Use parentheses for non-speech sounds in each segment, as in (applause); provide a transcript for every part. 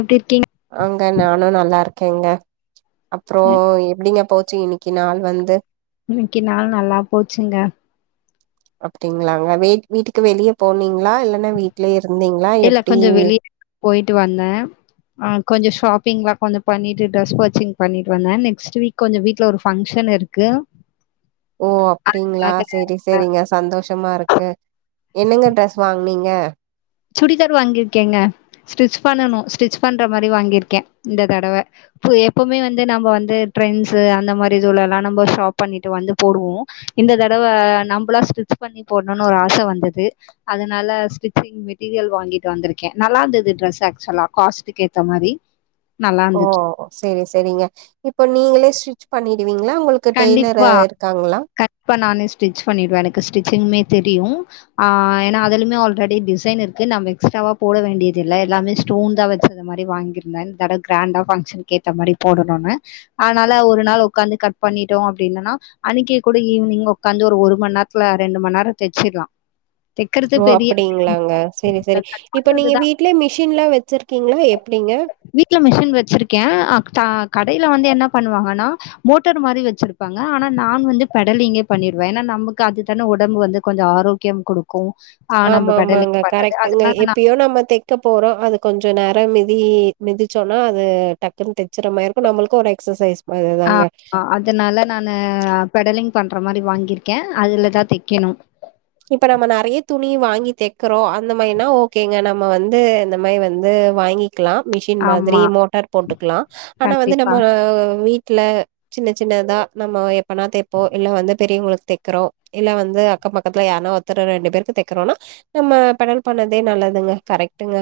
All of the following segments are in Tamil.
எப்டி இருக்கீங்க ஆங்க நானு நல்லாரு கேங்கா அப்றோ எப்டிங்க போ ச்சி இன்னிக்கு நாள் வந்து இனிக்கு நாள் நல்லா போச்சுங்க அப்டிங்ளாங்க வெயில் வீட்டுக்கு வெளிய போனீங்ளா இல்லனா வீட்லயே இர் ருந்தீங்ளா இல்ல கொஞ்சோ எப்டிங்கா வெளிய போயிட்டு வந்தே ஆ கொஞ்ச ஷாப்பிங்லா கொஞ்சம் பண்ணிட்டு ட்ரெஸ் பச்சிங் பண்ணிட்டு வந்தே நெக்ஸ்ட்வீக் கொஞ்ச வீட்ல ஒரு ஃபங்ஷன் இருக்கு ஓ அப்டிங்ளா சேரி அதுக்காக சேரிங்க சந்தோஷமா இருக்கு என்னங்க ட்ரெஸ் வாங்னிங் க சுடிதார் வாங்கிருக்கேங்க ஸ்டிச் பண்ணனும் ஸ்டிச் பண்ற மாரி வாங்கிருக்கே இந்த தடவ பு எப்வுமே வந்து நம்ம வந்து ட்ரெண்சு அந்த மாரி சூலலா நம்ம ஷாப் பண்ணிட்டு வந்து போடுவோம் இந்த தடவ நம்பளா ஸ்டிச் பண்ணி போடணுனு ஒரு ஆச வந்தது அதனால ஸ்டிச்சிங் மெட் டிரியல் வாங்கிட் வந்திருக்கே நல்லாருந்தது டிரெஸ் ஆக்சுவலா காஸ்ட்டுக்கு ஏத்த மாரி நல்லா ஓ இருந்துச்சு சேரி சேரிங்க இப்ப நீங்களே ஸ்டிச் பண்ணிடுவி ங்ளா உங்ளுக்கு டெய்லரு கண்டிப்பா இருக்காங்ளா கண்டிப்பா நானே ஸ்டிச் பண்ணிடுவே எனக்கு ஸ்டிச்சிங்மே தெரியு ஆ ஏனா அதலுமே ஆல்ரெடி டிசைன் இருக்கு நம்ம எக்ஸ்ட்ராவா போட வேண்டியதில்ல எல்லாமே ஸ்டோன்தா வச்ச மாரி வாங்கிருந்தே இந்ததடவ க்ராண்டா பங்ஷன்கேத்த மாரி போடணுனு அதனால ஒரு நாள் உக்காந்து கட் பண்ணிட்டோ அப்டின்னா அன்னைக்கே கூட ஈவ்னிங் உக்காந்து ஒரு ஒரு மண் நேரத்ல ரெண்டு மண் நேரம் தச்சிலாம் ஓ அப்டிங்ளாங்க சேரி இல்ல சேரி கட் இப்ப பண்றது நீங்க தான் வீட்ல மிஷின்லா வச்சிருக்கிங்ளா எப்டிங்க கடைல வந்து என்ன பண்ணுவாங்கனா மோட் ட்டர் மாரி வச்சிருப்பாங்க ஆனா நான் வந்து பெடலிங்கே பண்ணிடுவ ஏனா நமக்கு அது தான உடம்பு வந்து கொஞ்ச ஆரோக்கியம் குடுக்கும் ஆ நம்ம ஆமா பெடலிங் ஆமாங்க பண்றது. கரெக்ட்டுங்க அதனால நான் எப்பயோ நம்ம தெக்க போறோ அது கொஞ்சம் நேரம் மி மீ மிதிச்சோன்னா அது டக்குன்னு ச்சிரமாரி இருக்கு நம்முளுக்கு ஒரு எக்சசைஸ் மாரிதாங்க அ அதனால நானு பெடலிங் பண்ற மாரி வாங்கியிருக்க அதுலதா தெக்கணும் விக்கறோ அந்த மாரின்னா ஓகேங்க நா நம்ம வந்து இந்த மாரி வந்து வாங்கிக் குடுக்கலாம் மிஷின் மாதிரி ஆமா. மோட்டார் போட்டுக்கலா ஆனா வந்து கண்டிப்பா, நம்ம அ வீட்டு வீட்ல சின்ன சின்னதா நம்ம எப் எப்பனா தெப்போ இல்ல வந்து பெரியவங்களுக்கு தெக்கிறோம் இல்ல வந்து அக்கம் பக்க பக்கத்துல யாருனா ஒருத்தரு ரெண்டு பேருக்கு தெக்கறோனா நம்ம பெடல் பண்ணதே நல்லதுங்க கரெக்டுங்க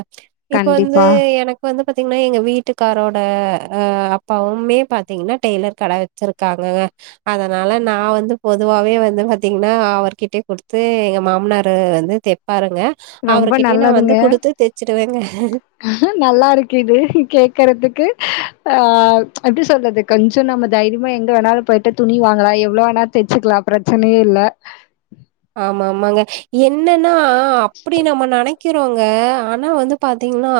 இப்ப வந்து கண்டிப்பா. எனக்கு வந்து இப்ப பாத்தீங்கன்னா எங்க வீட்டுக்காரோட அ அப்பாவுமே பாத்தீங்கன்னா டெய்லர் கடை வச்சிருக்காங்கல அதனால நான் வந்து பொதுவாவே வந்து பாத்தீங்கன்னா அவர்கிட்ட கொடுத்து எங்க மாமனார் வந்து தெப்பாருங்க அவர்கிட்டயே நான் வந்து கொடுத்து தெச்சுப் ஏங்க (unintelligible) ஆங் நல்லா இருக்குது இது கேக்குறதுக்கு ஆங் எப்படி சொல்றது கொஞ்சம் நம்ம தைரியமா எங்க வேணாலும் போயிட்டு துணி வாங்கலாம் எவ்வளோ வேணா தச்சுக்கலாம் பிரச்சனையே இல்ல ஆமா ஆமாங்க என்ன என்னென்னா அப்படி நம்ம நினைக்க இருக்கிறோங்க ஆனா வந்து பாத்தீங்கன்னா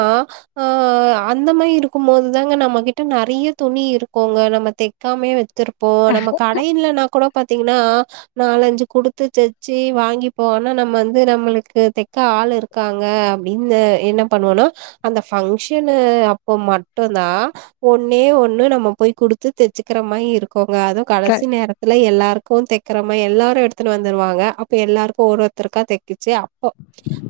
ஆங் அந்த மாதிரி இருக்கும் போது தாங்க நம்மகிட்ட நிறைய துணி இருக்கோங்க நம்ம தெக்காமே வச்சி இருப்போம் நம்ம கடை இல்லைனா கூட இப்ப பாத்தீங்கன்னா நாலஞ்சு கொடுத்து தெச்சி செரி வாங்கி போவோனா நம்ம வந்து நம்மளுக்கு தெக்க ஆள் இருக்காங்க அப்படின்னு என்ன பண்ணுவோனா அந்த பங்க்ஷன் அப்போ மட்டும்தான் ஒன்னே ஒண்ணு நம்ம போய் குடுத்து தச்சுக்கிற மாதிரி இருக்கும் போங்க அதுவும் க கடைசி நேரத்துல எல்லாருக்கும் எப்பவும் தைக்கற மாதிரி எல்லாரும் எடுத்துட்டு வந்துடுவாங்க அப்ப எல்லாருக்கும் ஒரு ஒருத்தருக்கா தைச்சிச்சு அப்போ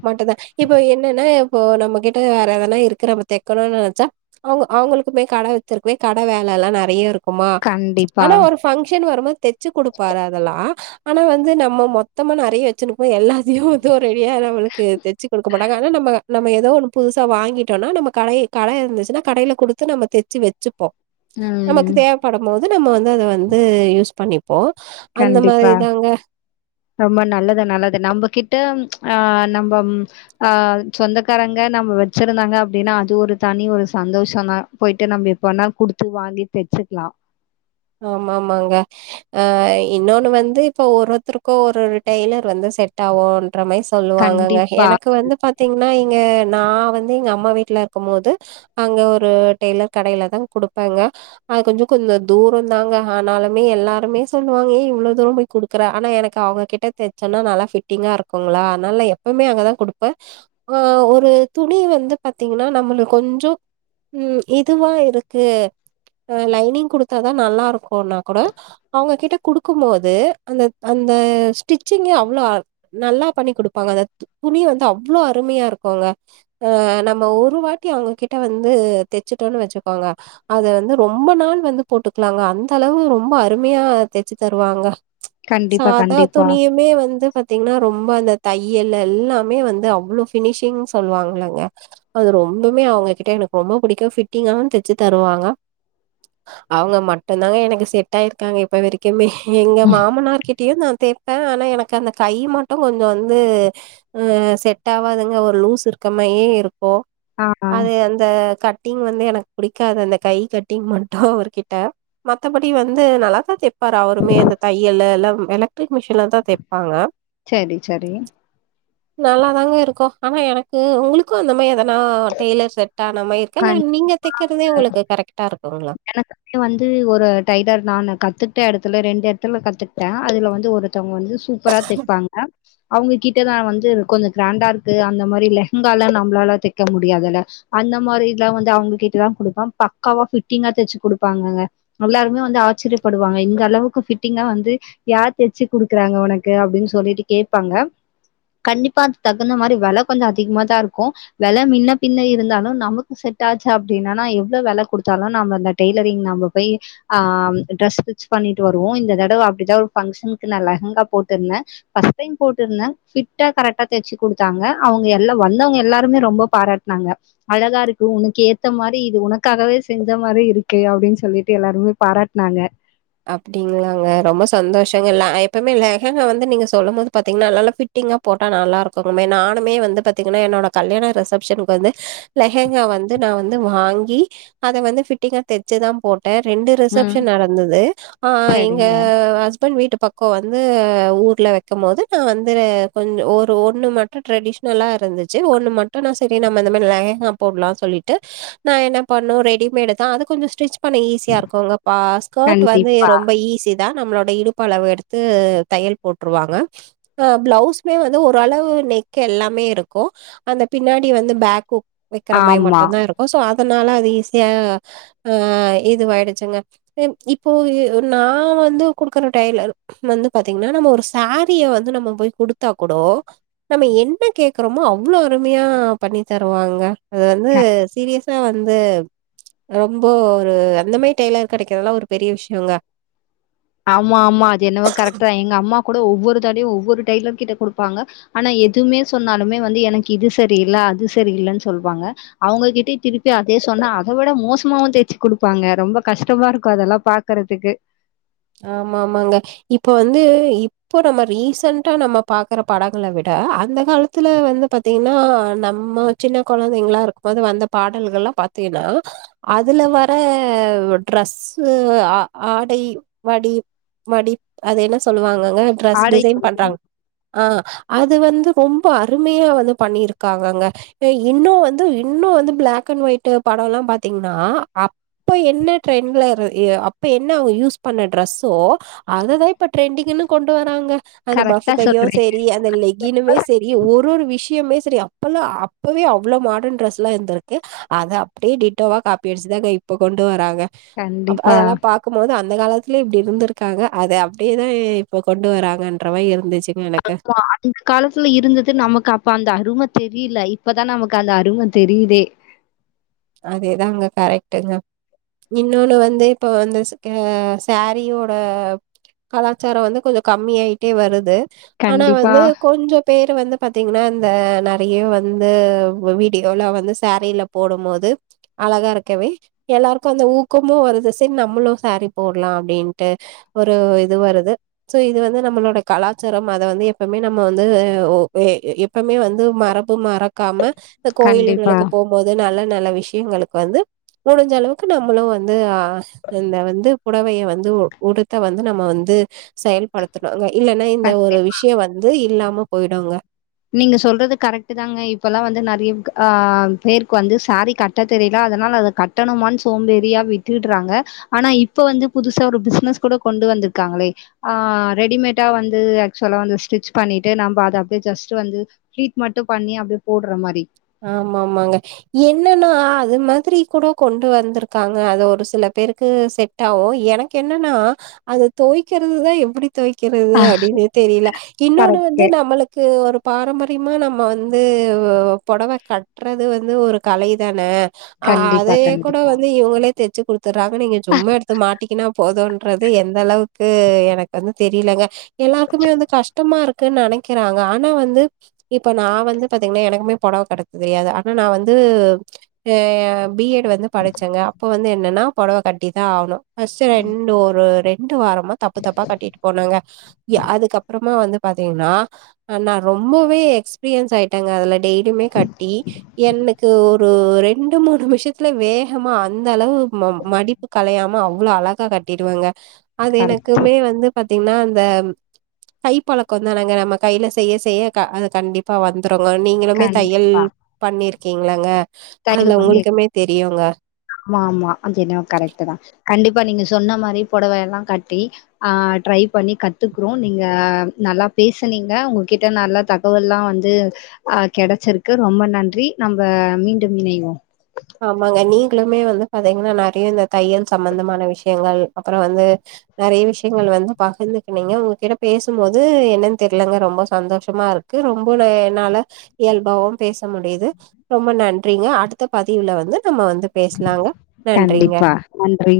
மட்டு்தான் இப்போ என்னென்னா இப்போ நம்ம கிட்ட வேற எதனா இருக்கு நம்ம தைக்கணும்னு நினைச்சா அவங்க அவங்களுக்குமே கடை வச்சிருக்குவேன் கடை வேலை எல்லாம் நிறைய இருக்குமா கண்டிப்பா ஆனா ஒரு பங்க்ஷன் வரும் போது தச்சு குடுப்பாரு அதெல்லாம் ஆனா வந்து நம்ம மொத் த்தமா நறைய வச்சுரு ப்போ எல்லாத்தையு தோ ரெடியா நம்மளுக்கு தெச்சு குடுக்க மாட்டாங்க ஆனா நம்ம நம்ம ஏதோ ஒண்ணு புதுசா வாங்கிட்டோன்னா நம்ம கடை கட இருந்துச்சுன்னா கடையில குடுத்து நம்ம தெச்சு வச்சுப்போ நமக்கு ம் தேவப்படம் மோ து நம்ம வந்து அத வந்து யூஸ் பண்ணிப் போ அந்த மாரி கண்டிப்பா தாங்க ரொம்ப நல்லது நல்லது நம்பகிட்ட ஆ நம்பம் ஆ சொந்தக்காரங்க நம்ம வச்சிருந்தாங்க அப்டின்னா அது ஒரு தனி ஒரு சந்தோஷந்தா போயிட்டு நம்ப எப்ப வேணா குடுத்து வாங்கி தெச்சுக்லா ஆமா ஆமாங்க ஆ இன்னொன்னு வந்து இப்ப ஒரு ஒருத்தருக்கு ஒரு டெய்லர் வந்து செட் ஆவு ன்ற மாரி சொல்லுவாங்கங்க கண்டிப்பா எனக்கு வந்து பாத்தீங்கனா இங்க நா வந்து எங்க அம்மா வீட்ல இருக்கம் மோது அங்க ஒரு டெய்லர் கடையில தா குடுப்பங்க அது கொஞ்சொ கொஞ்சொ தூரொந்தாங்க ஆனாலுமே எல்லாருமே சொல்லுவாங்க ஏ இவ்ளோ தூரம் போய் குடுக்குற ஆனா எனக்கு அவங்ககிட்ட தச்சேன்னா நல்லா ஃபிட்டிங்கா இருக்குங்ளா அதனால எப்பவ்மே அங்கதா குடுப்ப ஆ ஒரு துணி வந்து பாத்தீங்கனா நம்மளுக் கொஞ்சொ ம் இதுவா இருக்கு அ லைனிங் குடுத் தாதா நல்லா இருக்குன்னா கூட அவ்ங்ககிட்ட குடுக்கும் போது அந்த அந்த ஸ்டிச்சிங்கு அவ்ளோ அ நல்லா பண்ணி குடுப்பாங்க அந்த து துணி வந்து அவ்ளோ அருமையா இருக்குங்க ஆ நம்ம ஒரு வாட்டி அவ்ங்ககிட்ட வந்து தெச்சிட்டோனு வெச்சுக்கோங்க அது வந்து ரொம்ப நாள் வந்து போட்டுக்லாங்க அந்த அளவு ரொம்ப அருமையா தெச்சு தருவாங்க கண்டிப்பா சாதா கண்டிப்பா துணியுமே வந்து பாத்தீங்னா ரொம்ப அந்த தையல் எல்லாமே வந்து அவ்ளோ ஃபினிஷிங்ன் சொல்வாங்களங்க அது ரொம்பமே அவ்ங்கக்கிட்ட எனக்கு ரொம்ப புடிக்கு ஃபிட்டிங்காவு தெச்சு தருவாங்க அவ்ங்க மட்டுந்தாங்க எனக்கு செட் ஆயிருக்காங்க இப்ப வரைக்குமே எங்க மாமனார் கிட் கே நா தேப்ப ஆனா எனக்கு அந்த கை மட்டு கொஞ்சொ வந்து ஆ செட் ஆவாதுங்க ஒரு லூஸ் இருக்கமயே இருக் கு ஆ அது அந்த கட் டிங் வந்து எனக்கு புடிக்காது அந்த கை கட்டிங் மட்டு அவர் கிட் ட மத்தப்படி வந்து நல்லா தா தெப்பாரு அவருமே அந்த தையலு எல்லா எலக்ட்ரிக் மிஷின்ல தா தெப்பாங்க செரி சரி நல்லாதாங்க இருக்கு ஆனா எனக்கு உங்களுக்கு அந்த மாயி எதனா டெய்லர் செட் டான மாயி இருக்கா கண் இல்ல நீங்க தெக்கிறதே உங்களுக்கு கரெக்ட்டா இருக்குங்களா து ஒரு டைளர் நானு கத்துக்ட்ட எடத்துல ரெண்டு எட்த்துல கத்துக்ட்ட அதுல வந்து ஒரு த்தங்க வந்து சூப்பரா தெப்பாங்க அவ்ங்கக்கிட்ட நா வந்து கொஞ்சொ க்ராண்டா இருக்கு அந்த மாரி லெஹங்காலா நம்ளால தெக்க முடியாதுல்ல அந்த மாரிலா வந்து அவ்ங்ககிட்ட தா குடுப்ப பக்காவா ஃபிட்டிங்கா தெச்சு குடுப்பாங்கங்க எல்லாருமே வந்து ஆச்சிரியப்படுவாங்க இந்த அளவுக்கு ஃபிட்டிங்கா வந்து யார் தெச்சு குடுக்குறாங்க ஒனக்கு அப்டின் சொல்லிட்டு கேப்பாங்க கண்டிப்பா அதுக் தகுந்த மாரி வெல கொஞ்சொ அதிக்மாதா இருக்கு வெல மின்னப் பின்ன இருந்தாலு நமக்கு செட் ஆச்சா அப்டின்னானா எவ்ளோவ் வெல குடுத்தாலு நம்ம அந்த டெய்லரிங் நம்ம போய் ஆ ட்ரெஸ் ஸ்டிச் பண்ணிட்டு வருவோ இந்த தடவ அப்டிதா ஒரு ஃபங்க்ஷனுக்கு நா லெஹங்கா போட்டுர்ந்த ஃபஸ் டைம் போட்ருந்த ஃபிட்டா கரெக்ட்டா தெச்சு குடுத்தாங்க அவங்க எல்லா வந்தவங்க எல்லாருமே ரொம்ப பாராட்னாங்க அழகா இருக்கு உனக்கு ஏத்த மாரி இது உனக்காகவே செஞ்ச மாரி இருக்கு அப்டின் சொல்லிட்டு எல்லாருமே பாராட்னாங்க அப்டிங்ளாங்க ரொம்ப சந்தோஷங்க ல எப்பவ்மே லெஹங்கா வந்து நீங்க சொல்லும் போது பாத்தீங்கன்னா நல்லா பிட்டிங்கா போட்டா நல்லா இருக்குமே நானுமே வந்து பாத்தீங்கன்னா என்னோட கல்யாண ரிசப்ஷனுக்கு வந்து லெஹங்கா வந்து நா வந்து வாங்கி அத வந்து ஃபிட்டிங்கா தெச்சுதா போட் ட ரெண்டு ம் ரிசப்ஷன் நடந்துது ஆ அ இங்க சரிங்க அஹ் பண் வீட்டு பக்கொ வந்து ஊர்ல வைக்கம் போது நா வந்து கொஞ்ச ஒரு ஒன்னு மட்டு ட்ரெடிஷ்னலா இருந்துச்சு ஒன்னு மட்டு நா சரி நம்ம இந்த மாரி லெஹங்கா போட்லா சொல்லிட்டு நா என்ன பண்ணு ரெடிமேடு தா அது கொஞ்சொ ஸ்டிச் பண்ண ஈஸியா இருக்குல்ல பா ஸ்கர்ட் ட் வந்து கண்டிப்பா ரொம்ப ஈஸி தா நம்ளோட இடுப்பு அளவு எடுத்து தையல் போட்ருவாங்க அ பிளைவ்ஸ்மே வந்து ஒரளவு நேக் எல்லாமே இருக்கும் அந்த பின்னாடி வந்து பேக்ஹூக் வக்கிறமாரி ஆமா மட்டும்தா இருக்கு சோ அதனால அது ஈஸியா ஆ இது வாயிடுச்சுங்க இப்போ நா வந்து குடுக்குற டெய்லர் வந்து பாத்தீங்கன்னா நம்ம ஒரு ஸாரீ வந்து நம்ம போய் குடுத்தா கூட நம்ம என்ன கேட்குறோமோ அவ்ளோ அருமையா பண்ணி தருவாங்க அது வந்து கண் சீரியஸ் தா வந்து ரொம்ப ஒரு அந்த மாரி டெய்லர் கெடைக்கறதெல்லா ஒரு பெரிய விஷ்யங்க ஆமா ஆமா அது என்னவோ கரெக்ட் தா எங்க அம்மா கூட ஒவ்வொரு தடவயு ஒவ்வொரு ஒரு டெய்லர் கிட்ட குடுப்பாங்க ஆனா எதுமே சொன்னாலுமே வந்து எனக்கு இது சரி இல்ல அது சரி இல்லன்னு சொல்லுவாங்க அவங்க கிட்ட திருப்பி அதே சொன்னா அத விட மோசமாவும் தேச்சு குடுப்பாங்க ரொம்ப கஷ்டமா இருக்கும் அதெல்லா பாக்குறதுக்கு ஆமா ஆமாங்க இப்ப வந்து இப்ப நம்ம ரீசன்டா நம்ம பாக்குற பாடங்களை விட அந்த காலத்துல வந்து பாத்தீங்கன்னா நம்ம சின்ன குழந்தைகளா இருக்போது வந்த பாடல்கள் எல்லா பாத்தீங்கனா அதுல வர ட்ரெஸ்ஸு ஆடை வடி வடி அத என்ன சொல்லுவாங்க க ட்ரெஸ் ஆடை டிசைன் பண்றாங்க ஆ அது வந்து ரொம்ப அருமையா வந்து பண்ணிருக்காங்கங்க இன்னு வந்து இன்னு வந்து பிளாக் அண்ட் ஒயிட் படம்லா பாத்தீங்கனா அப்ப என்ன ட்ரெண்ட்ல அப்ப என்ன அவங்க யூஸ் பண்ண டிரெஸ்ஸோ அததா இப்ப ட்ரெண்டிங்ன்னு கொண்டு வராங்க அந்த பஃப் கரெக்ட்டா கையு சொல்றீங்க. சேரி அந்த லெக்கினுமே சேரி ஒரு ஒரு விஷ் அப்பையுமே சரி அப்பலாம் அப்பவே அவ்வளவு மாடர்ன் ட்ரெஸ்லாம் இருந்திருக்கு அதை அப்படியே டீட்டோவா காபி அடிச்சுதான் இப்ப கொண்டு வராங்க அப்ப கண்டிப்பா. அதெல்லாம் பாக்கும் போது அந்த ல (unintelligible) இல்ல இப்படி இருந்திருக்காங்க அதை அப்படியேதான் இப்ப கொண்டு வராங்கன்றவ மாதிரி இருந்துச்சு அ அந்த காலத்துல இருந்தது நமக்கு அப்ப அந்த அரும தெரியல இப்பதான் நமக்கு அது அருமை தெரியுதே அதேதாங்க கரெக்ட்டுங்க இன்னொன்னு வந்து இப்ப வந்த சாரீயோட கலாச்சாரம் வந்து கொஞ்சம் கம்மி ஆயிட்டே வருது ஆனா கண்டிப்பா, வந்து கொஞ்சம் பேரு வந்து பாத்த பாத்தீங்கன்னா இந்த நெறையா வந்து வீடியோல வந்து சேரீல போடும்போது அழகா இருக்கவே எல்லாருக்கும் அந்த ஊக்கமும் வருது சரி நம்மளும் சேரி போடலாம் அப்படின்ட்டு ஒரு இது வருது சோ இது வந்து நம்மளோட கலாச்சாரம் அதை வந்து எப்பவுமே நம்ம வந்து எப்பவுமே வந்து மரபு மற இருக்காம இந்த கண்டிப்பா. கோயிலுகளுக்கு போகும்போது நல்ல நலவி விஷயங்களுக்கு வந்து முடிஞ்ச அளவுக்கு நம்மளும் வந்து இந்த வந்து புடவைய வந்து உடுத்த வந்து நம்ம வந்து செயல்படுத்தனுவே இல்லனா இந்த கண் ஒரு விஷயம் வந்து இல்லாம போயிடுங்க நீங்க சொல்றது கரெக்ட் தாங்க இப்பல்லாம் வந்து நிறைய ஆஹ் பேருக்கு வந்து சாரீ கட்ட தெரியல அதனால அதை கட்டணுமானு சோம்பேறியா விட்டுறாங்க ஆனா இப்ப வந்து புதுசா ஒரு பிசினஸ் கூட கொண்டு வந்திருக்காங்களே ஆஹ் ரெடிமேடா வந்து ஆக்சுவலா வந்து ஸ்டிச் பண்ணிட்டு நம்ம அதை அப்படியே ஜஸ் வந்து டிரீட மட்டும் பண்ணி அப்படியே போடுற மாதிரி ஆமாமாங்க என்னென்னா அது மாதிரி கூட கொண்டு வந்திருக்காங்க அது ஒரு சில பேருக்கு செட் ஆகும் எனக்கு என்னென்னா அதை துவைக்கிறது தான் எப்படி துவைக்கிறது அப்படின்னு தெரியல இன்னொன்னு கரெக்ட் வந்து நம்மளுக்கு ஒரு பாரம்பரியமா நம்ம வந்து புடவை கட்டுறது வந்து ஒரு கலை தானே கண்டிப்பா அதையே கூட கண்டிப்பா வந்து இவங்களே தெச்சு குடுத்தறாங்க நீங்க சும்மா எடுத்து மாட்டிகன்னா போதும் என்றது எந்த அளவுக்கு எனக்கு வந்து தெரியலங்க எல்லாருக்குமே வந்து கஷ்டமா இருக்கு எனக்கு நினைக்கிறாங்க ஆனா வந்து இப்ப நான் வந்து பாத்தீங்கன்னா எனக்குமே புடவை கட்ட தெரியாது ஆனா நான் வந்து பிஎட் வந்து படிச்சேங்க அப்ப வந்து என்ன ஏனா புடவை கட்டி தான் ஆகணும் அ ரெண்டு மோத வாரமா தப்பு தப்பா கட்டிட்டு போனாங்க அதுக்க அப்புறமா வந்து பாத்தீங்கன்னா நான் ரொம்பவே எக்ஸ்பீரியன்ஸ் ஆயிட்டேங்க அல்ரெடி சேலை கட்டி எனக்கு ஒரு ஒரு ரெண்டு மூணு நிமிஷத்துல வேகமா அந்த அளவு ம மடிப்பு கலையாம அவ அவ்வளவு அழகா கட்டிடுவேங்க அது கரெக்ட் எனக்குமே வந்து பாத்தீங்கன்னா கைப்பழக்கம் தானுங்க நம்ம கையில செய்ய செய்ய அது கண்டிப்பா வந்து வந்துருங்க நீங்களுமே தைய்யல் கண்டிப்பா பண்ணீர் ருக்கீங்களாங்க (unintelligible) ஆமா ஆமா அது எனோ கரெக்ட் தா கண்டிப்பா நீங்க சொன்ன மாரி புடவை எல்லா கட்டி ஆ ட்ரை பண்ணி கத்துக்குறோ நீங்க நல்லா பேசுனீங்க உங்கக்கிட்ட நல்ல தகவல்லா வந்து அ கெடச்சிருக்கு ரொம்ப நன்றி நம்ப மீ (unintelligible) ஆமாங்க நீங்குளுமே வந்து பாத்தேங்கன்னா நெறைய இந்த தையல் சம்பந்தமான விஷயங்கள் அப்புறோ வந்து நெறைய விஷயங்கள் வந்து பகிர்ந்துக்கினீங்க உங்ககிட்ட பேசுபோது என்னன்னு தெரியிலங்க ரொம்ப சந்தோஷமா இருக்கு ரொம்பல என்னால இயல்பாவு பேச முடியுது ரொம்ப நன்றிங்க அடுத்த பதிவுல வந்து நம்ம வந்து பேசலாங்க நன்றிங்க கண்டிப்பா நன்றி